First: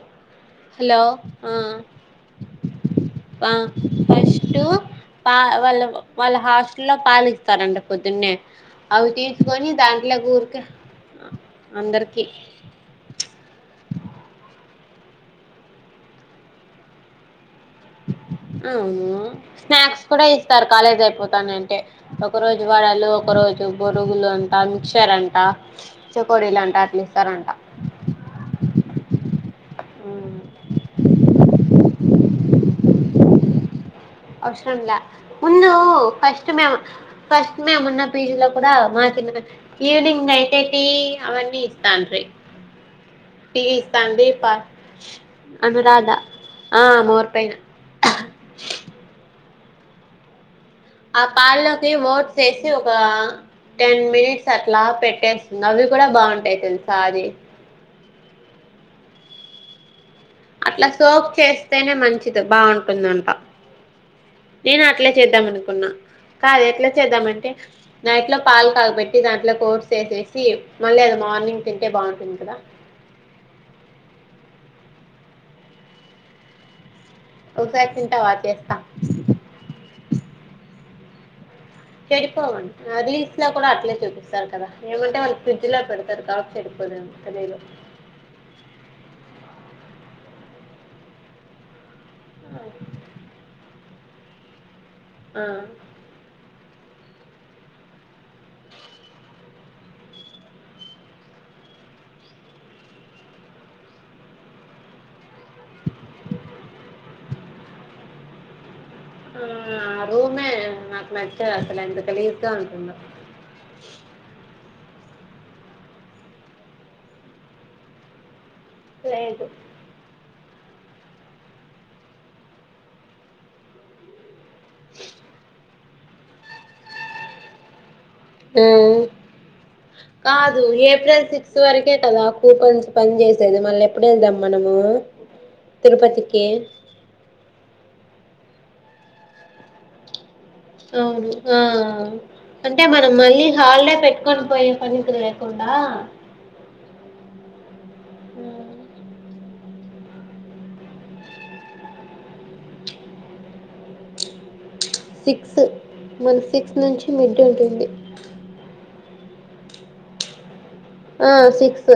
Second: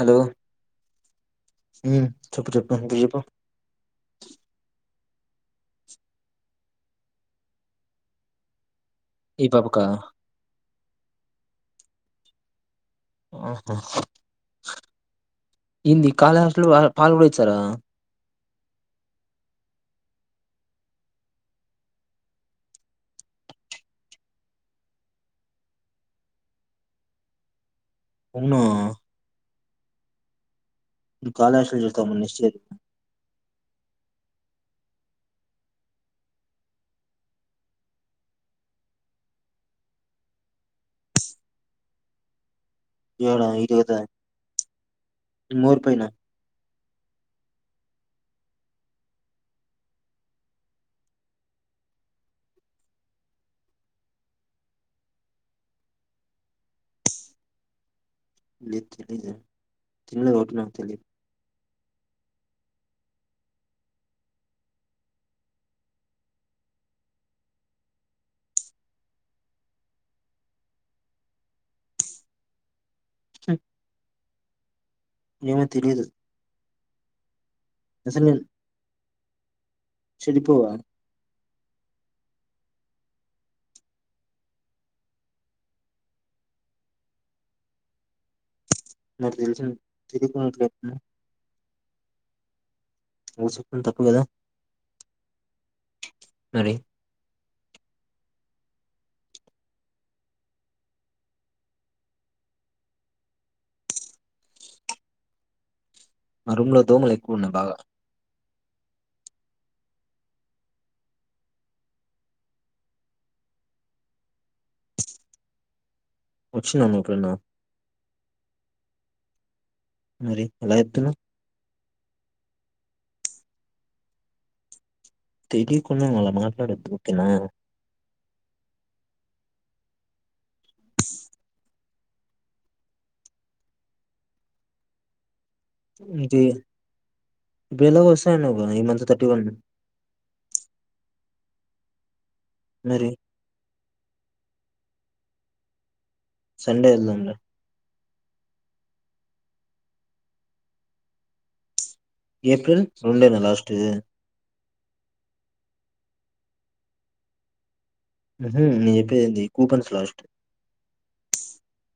Hello hello ఆ ఉమ్ చెప్పు చెప్పు ఇప్పుడు చెప్పు ఆ ఫస్ట్ పా వాళ్ళు వాళ్ళ హాస్టల్లో పాలిస్తారంట పొద్దున్నే అవి ఈ తీసుకొని పాపకా దాంట్లో గూరిక అందరికి ఆహా. ఏంది కాలేజీ హాస్టల్లో పాల్ కూడా ఇచ్చారా అవును స్నాక్స్ కూడా ఇస్తారు కాలేజ్ అయిపోతానంటే ఒక రోజు వడలు ఒక రోజు బొరుగులు అంట మిక్చర్ అంట చెకోడీలు అంటా అట్లా ఇస్తారంట అవునా ఉమ్ నీ కాలేజ్ హాస్టల్ చూద్దాం అనేసి అవసరంలా ముందు ఫస్ట్ మేమ్ ఫస్ట్ మేమ్ ఉన్న పీజీ లో కూడా మద్ కింద ఉన్న ఈవనింగ్ అయితే టీ అవన్నీ ఇస్తాన్రీ ఏడ పి ఇది కదా సందీపా మోర్ పైన అనురాధ ఆ మొరుటైన ఆ పాల్లోకి ఓట్స్ వేసి ఒక టెన్ మినిట్స్ అట్లా పెట్టేస్తుంది అవి కూడా బాగుంటాయి తెలుసా అది లేదు డేంజర్ అట్లా సోక్ చేస్తేనే మంచి ఇతూ బాగుంటుందంట నేను అట్లే చేద్దాం అనుకున్నా కాదే ఎట్లా చేద్దామంటే నైట్లో పాలు కాగబెట్టి దాంట్లో ఓట్స్ వేసేసి మళ్ళీ అది మార్నింగ్ తింటే బాగుంటుంది కదా ఉ ఏమీ తెలీదు ఒకసారి తింటావా చేస్తా చెడిపోవా చెడిపోవండి న రీల్స్ లో కూడా అట్లే చూపిస్తారు కదా ఏమంటే వాళ్ళు ఫ్రిడ్జ్ లో పెడతారు కాబట్టి చెడిపోదు ఏమో తెలియదు నాకు తెలుసు తిదిన్ [unintelligible] ఆ నువ్ చెపింది తప్పు కదా ఆ రె [inaudible] మా రూమ్ లో దోమలు ఎక్కువ ఉన్నా బాగా ఆ రూమే నాకు నచ్చ అసలు ఎంత గలీజ్ గా ఉంటుందో వచ్చిండా మీ ఫ్రెండు లేదు మరి ఎలా ఎప్తునవ్ స [unintelligible] ఇదికున్నా అలా మాట్లాడదు ఒకేనా ఆ కాదు ఏప్రిల్ సిక్స్ వరకే కదా కూపన్స్ పని చేసేది మళ్ళీ ఎప్పుడు ఏళ్దాం మనము తిరుపతికి బేదో వస్తానన్నావ్ కదా ఈ మంత థర్టీ వన్ అవును ఆ అంటే మరి మనం మళ్ళీ హాలిడే పెట్టుకొని పోయి పనితురేకుండా సండే ఎళ్దాం లే ఊ ఏప్రిల్ రొండేనా లాస్ట్ ది సిక్స్ మన సిక్స్ నుంచి మిడ్ ఉంటుంది ఉహూ నేను చెప్పేది ఏంది కూపన్స్ లాస్ట్ ఆ సిక్సు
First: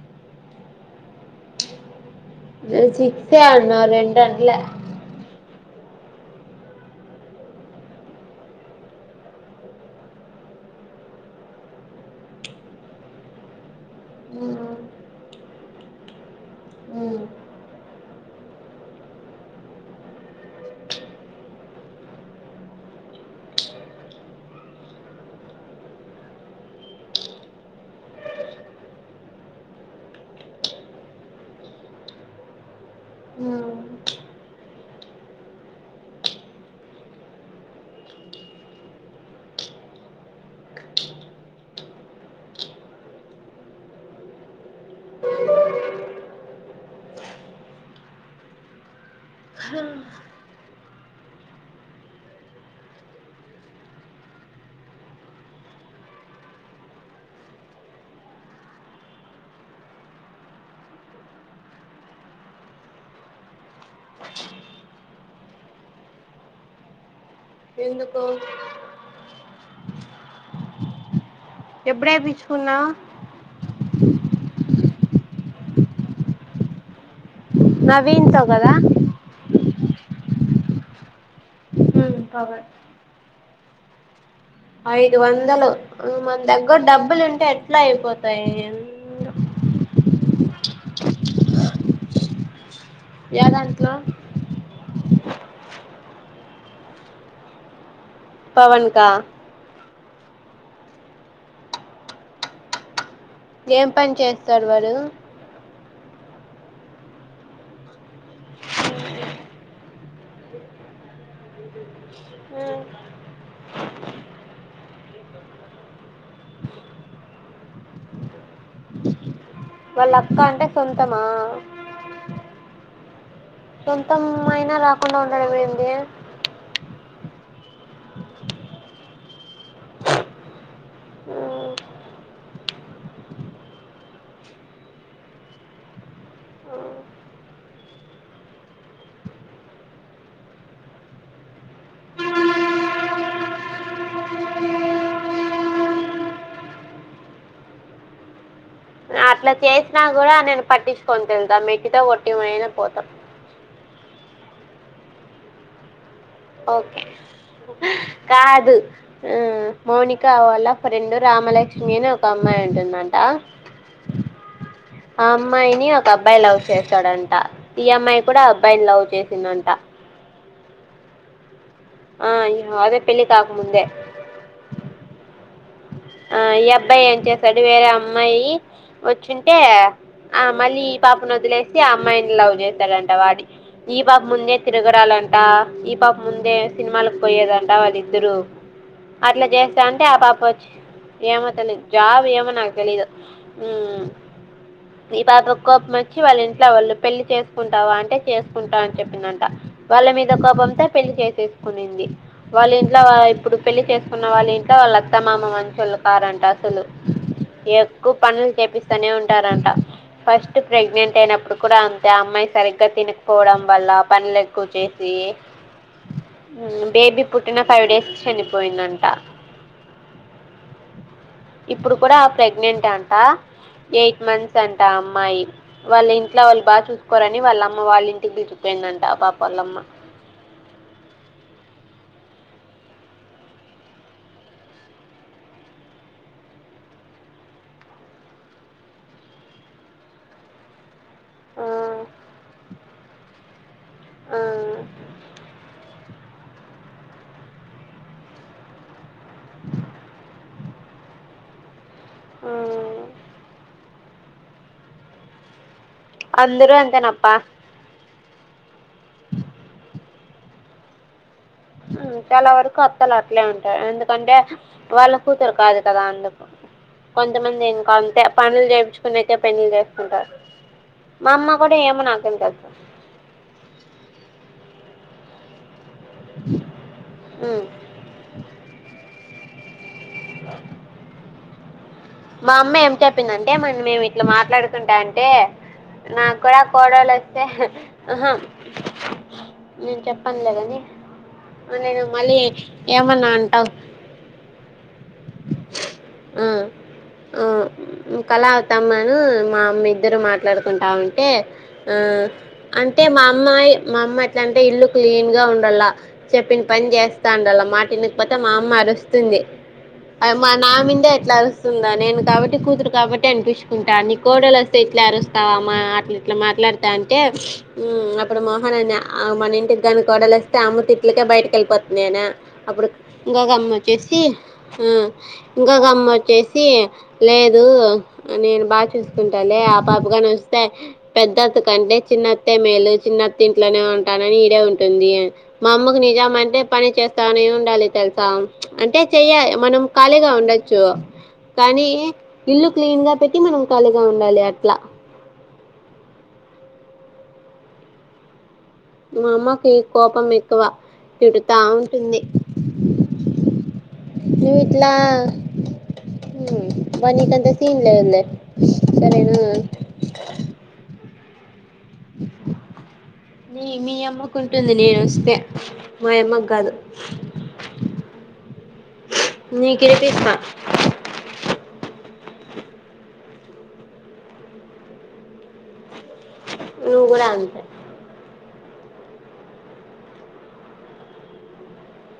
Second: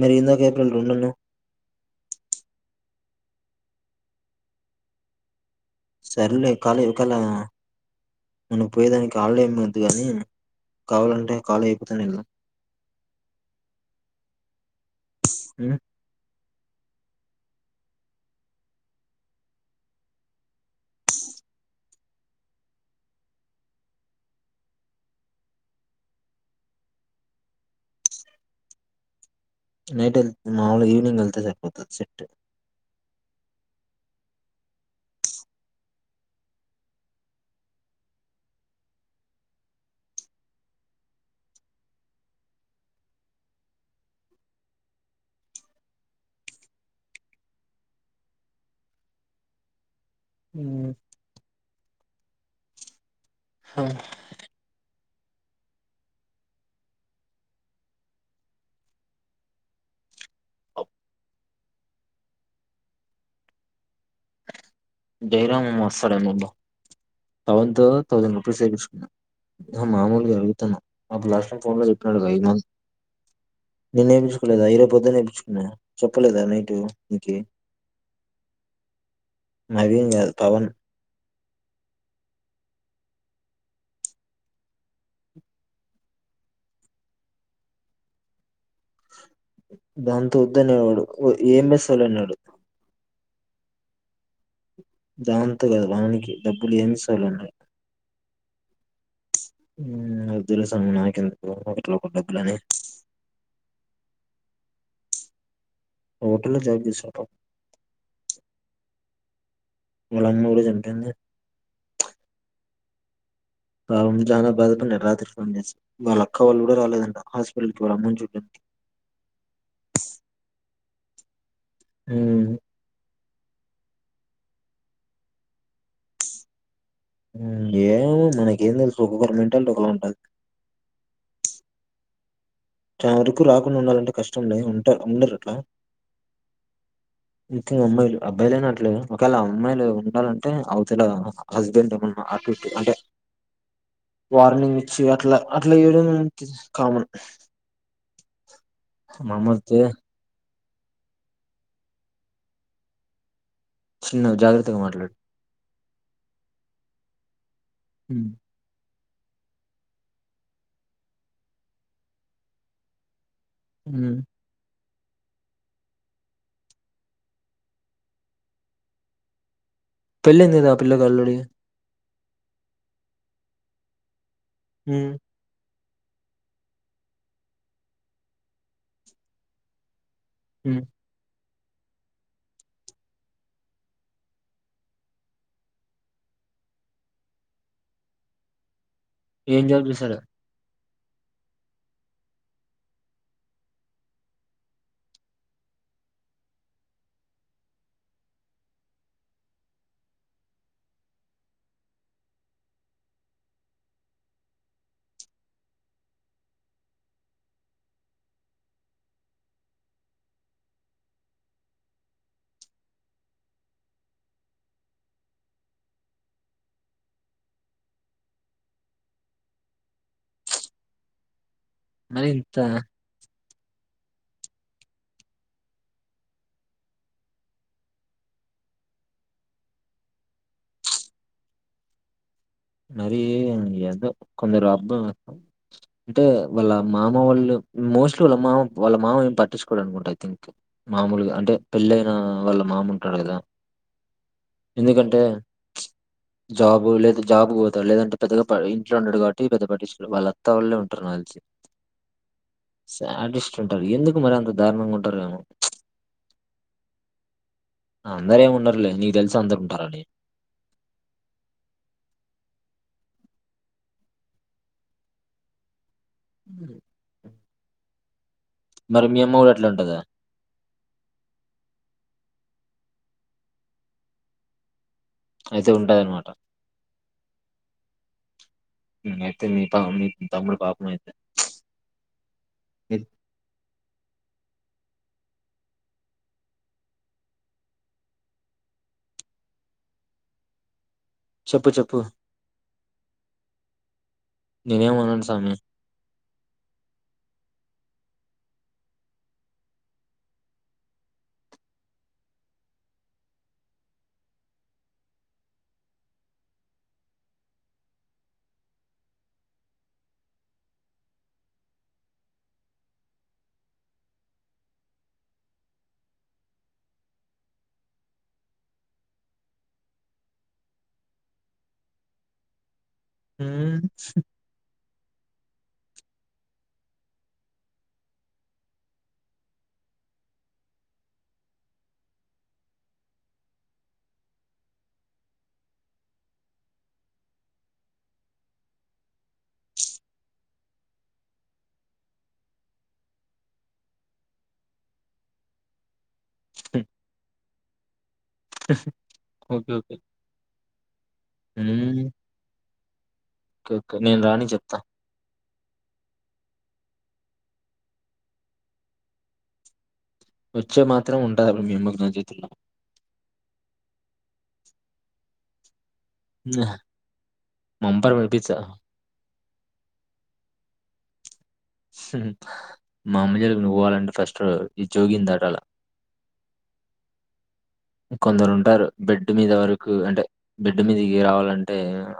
మరి ఇందాక ఏప్రిల్ రెండు అన్నావ్ నేను సిక్స్ అన్నా రెండు అనల సర్లే కాలి ఒకళ నన్ను పోయేదానికి హలిడే ఏమొద్దు కాని కావాలంటే కాలి అయిపోతాను నేను ఉ నైట్ వెళ్ మాముూలుగా ఈవినింగ్ వెళ్తే సరిపోతుంది సెట్ ఆ ఊ హ జయరామ్ ముమ్మ అసలేనబ్బా థౌసండ్ థౌసండ్ ఎందుకో థౌసండ్ రూపీస్ ఏపీచుకున్నా అహ మామూలుగా అళ్గుతన అ బ్లాస్ ఎప్పుడ ఏపీచుకున్నావ్ నిన్నేపిచుకోలేదా ఇరో పొద్దున్నె ఏపీచుకున్నా చెప్పలేదా నైటు నీకి నవీన్ తో గదా నవీన్ గాదు పవన్ దీంకవే ఐదు వందలు మన దగ్గర డబ్బులుంటే ఎట్లా అయిపోతాయి ఏందో దాంతో వద్దనేవాడు ఒ ఏం జెసల్ అనే వాడు యాదాంట్లో జావంతో కాదు వానికి డబ్బులు ఏమిస్తాలున్నాయి పవన్కా ఉ వద్దులే సామి నాకి ఎందుకు ఒకటి ఒక డబ్బులని ఏం పని చేస్తారు వాడు హోటల్లో జయిపి తీసుకుంటాం వీళ్ళమ్మ ఎవరో చనిపోయింది పాపం జానా బాధపన్నాడు. రాత్రి ఫోన్ చేసి వాళ్ళ అక్క వాళ్ళు కూడా రాలేదంట. హాస్పిటల్ కి రమ్మని చెప్పి వాళ్ళ అక్క అంటే సొంతమా ఉ సొంతం అయినా రాకుండా ఉండడం ఏంది ఏమో మనకు ఏం తెలుసు ఒకకరి మెంటల్ ఒకలా ఉంటద్ చ వరకు రాకుండా ఉండాలంటే కష్టం. లే ఉంటర్ ఉండరు అట్లా ఇంక అమ్మాయిలు, అబ్బాయిలైనా అట్లేన ఒకేళ ఆ అమ్మాయిలు ఉండాలంటే, అవతల హస్బెండ్ ఏమన్నా అటు అంటే వార్నింగ్ ఇచ్చి అట్లా అట్లా ఇయడం కామన్. మా అమ్మ అట్లా అయితే చేసినా కూడా నేను పట్టించుకోను తెలదా! ! ! ! ! ! ! ! ! ! కొట్టి అయినా పోతా చిన్నగ జాగ్రత్తగా మాట్లాడు ఓకే కాదు ఆ మౌనిక వాళ్ళ ఫ్రెండు రామలక్ష్మి అని ఒక అమ్మాయి ఉంటుందంట హు ఆ అమ్మాయిని ఒక అబ్బాయి చేస్తాడంట ఈ అమ్మాయి కూడా అబ్బాయిని చేసిందంట పెళ్లయింది కదా ఆల్రెడీ అ పిల్లకి ఆ అదే పెళ్ళి కాకముందే హుమ్ ఆ ఈ అబ్బాయి ఏం చేసాడు వేరే అమ్మాయి వచ్చుంటే ఆ ఉమ్. మళ్ళీ ఈ పాపను ఒదులేస్ ఆ అమ్మాయిని లవ్ చేస్తాడంట. వాడి ఈ పాప ముందే తిరగడాలంట. ఈ పాప ముందే సినిమాలకు పోయేదంట వాళ్ళిద్దరు అట్లా ఏం చేస్తా జాబ్ అంటే ఆ చేశాడు పాప వచ్చి ఏమో తెలిదు జాబ్ ఏమో నాకు తెలీదు. ఉ ఈ పాప కోపం వచ్చి వాళ్ళ ఇంట్లో వాళ్ళు పెళ్లి చేసుకుంటావా, అంటే చేసుకుంటా అని చెప్పిందంట. వాళ్ళ మీద కోపంతో పెళ్లి చేసేసుకునింది. వాళ్ళ ఇంట్లో ఇప్పుడు పెళ్లి చేసుకున్న వాళ్ళ ఇంట్లో వాళ్ళ అత్తమామ అ చలుకారంట అసలు ఎక్కువ పనులు చేపిస్తూనే ఉంటారంట. ఫస్ట్ ప్రెగ్నెంట్ అయినప్పుడు కూడా అంతే. అమ్మాయి సరిగ్గా తినకపోవడం వల్ల, పనులు ఎక్కువ చేసి బేబీ పుట్టిన ఫైవ్ డేస్ చనిపోయిందంట. ఇప్పుడు కూడా మరి ఇంత ప్రెగ్నెంట్ అంట ఎయిట్ మంత్స్ అంట అమ్మాయి వాళ్ళ ఇంట్లో వాళ్ళు బాగా చూసుకోరని వాళ్ళ అమ్మ వాళ్ళ ఇంటికి పిలిచికుపోయిందంట పాప వాళ్ళమ్మ మరి ఏదో కొందరు అబ్బా అంటే వాళ్ళ మామ వాళ్ళు మోస్ట్లీ వాళ్ళ మామ వాళ్ళ మామ ఏం పట్టించుకోడు అనుకుంట ఐ థింక్. మామూలుగా అంటే ఆ పెళ్ళ అయిన వాళ్ళ మామ ఉంటాడు కదా ఆ ఎందుకంటే. జాబ్ లేదు జాబ్ పోతాడు లేదంటే పెద్దగా ఇంట్లో ఉండడు. కాబట్టి పెద్దగ పట్టించుకోరు. వాళ్ళత్తా వాళ్ళే ఉంటరు నాకు తెలిసి ఆ శాడిస్ట్ అండి ఎందుక్ మరి అంత దారుణంగా ఉంటారేమో అందరు అంతేనప్ప లే ఉండ నీ తెలుస అంత ఉంటారాని చాలా వరకు అత్తలు అట్లే ఉంటా ఎందుకంటే వాళ్ళ కూతురు కాదు అత్తగాళ్లు కొంచం కొంతమంది ఇంకా అంతే పనులు మరి మీ అమ్మ చేయించుకున్నయికే కూడా అట్లా పెండ్లిలు ఉంటదా చేసుకుంటారు మా అమ్మ కూడా ఏమో నాకేం తెదు అయితే ఉ ఉంటదన మాట [inaudible] అయితే మీ పా మీ తమ్డు పాప అయితే మా అమ్మ ఏం ఇది- చెప్పిందంటే మన మేము ఇట్లా మాట్లాడుకుంటా అం అంటే నాకు కూడా కోడలు వస్తే నేను చెప్పనులేదని చెప్పు చెప్పు నేను మళ్ళీ ఏమన్నా అంటావు సమే ఆ ఆ కళ అవుతామను మా అమ్మ ఇద్దరు మాట్లాడుకుంటా ఉంటే ఆ అంటే మా అమ్మాయి మా అమ్మ ఎట్లాంటే ఇల్లు క్లీన్ గా ఉండాల చెప్పిన పని చేస్తా ఉండాల మాటనకపోతే మా అమ్మ అరుస్తుంది మా నామిందే ఎట్లా అరుస్తుందా నేను కాబట్టి కూతురు కాబట్టి అనిపించుకుంటా నీ కోడలు వస్తే ఇట్లా అరుస్తావా అమ్మా అట్లా ఇట్లా మాట్లాడతా అంటే అప్పుడు మోహన్ని మన ఇంటికి దని కోడలు వస్తే అమ్మ త ఇట్లకే బయటకి వెళ్ళిపోతుంది నేను అప్పుడు ఇంకాగా అమ్మ "మ్మ్, వచ్చేసి ఆ ఇంకా గమ్మ వచ్చేసి లేదు నేను బాగా చూసుకుంటాాల ఆ పాపగాని వస్తే పెద్దత్తు కంటే చిన్నత్త మేలు చిన్నత్త ఇంట్లోనే ఉంటానని ఈడే ఉంటుంది మా అమ్మకు నిజం అంటే పని చేస్తామని ఉండాలి తెలుసా అంటే చెయి మనం ఖాళీగా ఉండచ్చు కానీ ఇల్లు క్లీన్ గా పెట్టి మనం ఖాళీగా ఉండాలి అట్లా మా ఓకే అమ్మకి ఓకే కోపం ఎక్కువ చడుతా మ్మ్, ఉంటుంది అ ఓకే ఓకే నేను రాని నువ్ చెప్తా ఇట్లా నీకంత సీన్ లే ఉంద సరేనా ఇత్ర ఉంటది అప్పుడు మీ అమ్మకు నా చేతుల్లో నీ మీ అమ్మ కు ఉంటుంది నేను వస్తే మా అమ్మకు కాదు మంబర్ వపి చ నీ కర తీస్మా మా అమ్మ జలుకి నువ్వాలంటే ఫస్ట్ ఇది జోగిందట అలా నువు కూడా ఆంతే కొందరు ఉంటారు బెడ్ మీద వరకు అంటే బెడ్ మీద ఇ రావాలంటే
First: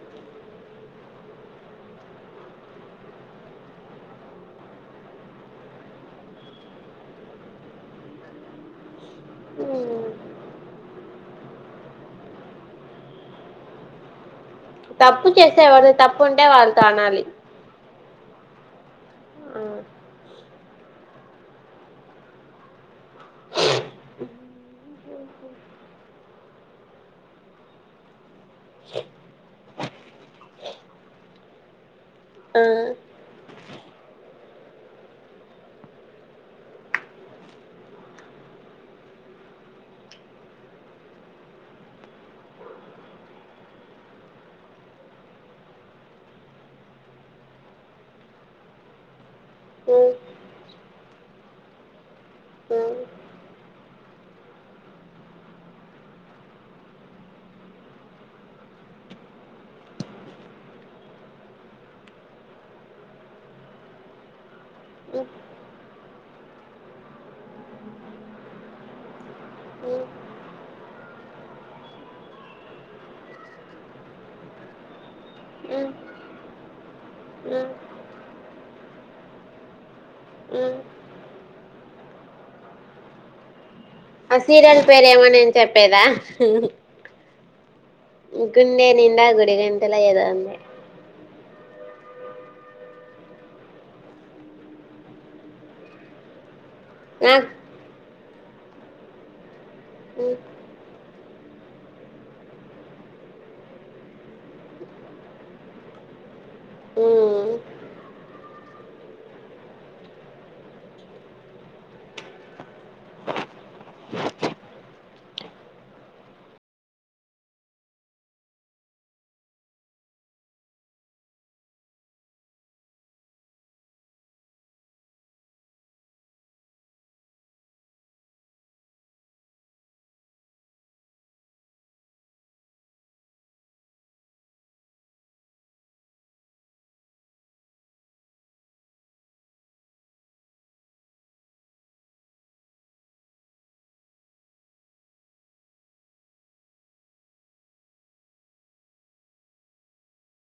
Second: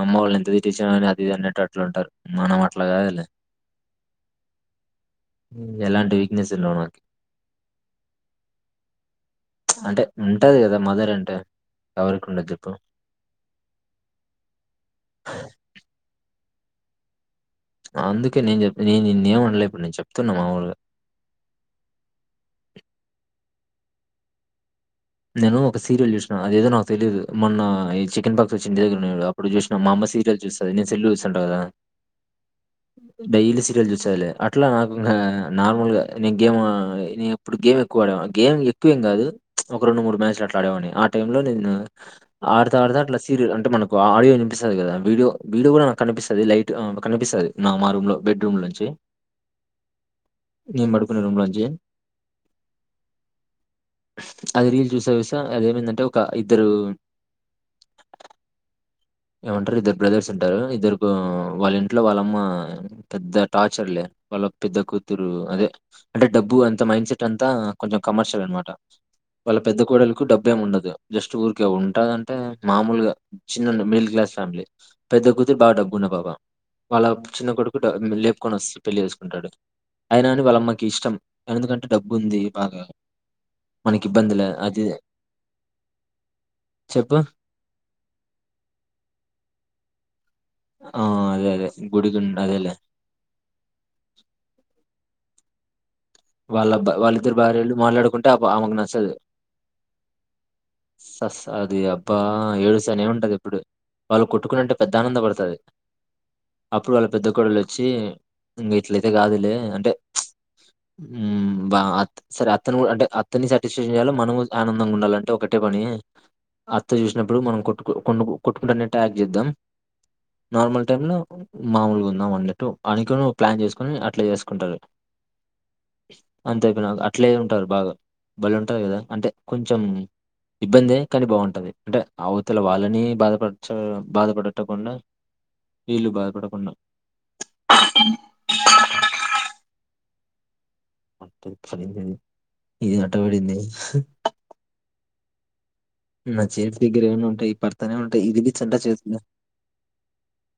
అమ్మ వాళ్ళు ఎంత తచ్చిన కాని అతిది అనేటట్లు ఉంటారు మనం అట్లాగాదు ఎలాంటి వీక్నెస్ ఉండవుకి అంటే ఉంటది కదా మదర్ అంటే ఎవరి ఉండకిప్ప ఎ వాళ్ళు తానాలి అందుకే నేను చెప్ నేనున్న ఏండలే ఇప్పుడు నేనుప్తున్నా మా ఊర్ [inaudible] నేను ఒక సీరియల్ చూ అదేదో నాకు తెలీయదు మొన్న ఈ చికెన్ పక్క చి దగ్రడు అప్పుడు చూసిన మా అమ్మ సీరియల్ చూస్తుంది నేను సెల్ చూస్తుంటా కదా ఆ డైలీ సీరియల్ సూచ్చదిలే అట్లా నాకు ఇంకా నార్మల్ గా నేను గేమ్ నేను ఎప్పుడు గేమ్ ఎక్కువ ఆదేవాన్ని గేమ్ ఎక్కువేం కాదు ఒక రెండు మూడు మ్యాచ్లు అట్లా ఆడేవాన్ని ఆ టైంలో నేను ఆడుత ఆడతా అట్లా సీరియల్ అంటే మనకు ఆడియో వినిపిస్తుంది కదా వీడియో వీడియో కూడా నాకు కనిపిస్తుంది లైట్ కనిపిస్తుంది నా మా రూమ్ లో బెడ్రూమ్ నుంచి ఓ నేను పడుకునే రూమ్ లో నుంచి ఆ అ అది రీల్ చూస్తా చూస్తా అదేమైందంటే ఒక ఇద్దరు ఏమంటారు ఇద్దరు బ్రదర్స్ ఉంటారు ఇద్దరు వాళ్ళ ఇంట్లో వాళ్ళమ్మ పెద్ద టార్చర్లే వాళ్ళ పెద్ద కూతురు అదే అంటే డబ్బు అంత మైండ్ సెట్ అంతా కొంచెం కమర్షియల్ అనమాట వాళ్ళ పెద్ద కోడలకు డబ్బు ఏమి ఉండదు జస్ట్ ఊరికే ఉంటంది అంటే మామూలుగా చిన్న మ మిడిల్ క్లాస్ ఫ్యామిలీ పెద్ద కూతురు బాగా డబ్బు ఉన్న పాప వాళ్ళ చిన్న కొడుకు లేపుకొని వచ్చి పెళ్ళి చేసుకుంటాడు అయినా అని వాళ్ళమ్మకి ఇష్టం ఎందుకంటే డబ్బు ఉంది బాగా ఆ మనకిబ్బందిలే సీరియల్ అది పేరేమో నేను చెప్పేదా చెప్పు? గుండె నిండ గుడి గంటెలా ఏదో ఉంది గుడి గుండా అదేలే వాళ్ళ వాళ్ళిద్దరు భార్యలు మాట్లాడుకుంటే క ఆమెకి నచ్చదు ఓ స స అది అబ్బా ఏడుస్తానే ఉంటది ఎప్పుడు వాళ్ళు కొట్టుకునింటే పెద్ద ఆనంద పడుతుది అప్పుడు వాళ్ళ పెద్ద ఆ కోడలు వచ్చి ఇంక ఇట్లయితే కాదులే అంటే ఉమ్ బా అ సరే అత్తను కూడా అంటే అత్తన్ని సాటిస్ఫాక్షన్ చేయాలో మనం కూడా ఆనందంగా ఉండాలంటే ఒకటే పని అత్త చూసినప్పుడు మనం కొట్టు కొ కొట్టుకుంటున్నట్టు యాక్ట్ చేద్దాం నార్మల్ టైంలో మామూలుగా ఉందాం అన్నట్టు అనుకోని ప్లాన్ చేసుకొని అట్లా చేసుకుంటారు అంత అయిపో నా అట్లే ఉంటారు బాగా బలే ఉంటది కదా అంటే కొంచెం ఇబ్బందే కానీ బాగుంటది అంటే అవతల వాళ్ళని బాధపడ బాధపడకుండా వీళ్ళు బాధపడకుండా ప్చ్ అదిది ఇది నట్టబడిందే నా చేతి దగ్గర ఏమన్న ఉంటాయి పర్తనే ఉంటాయి ఇదిలిచ్చి అంత చేస్తా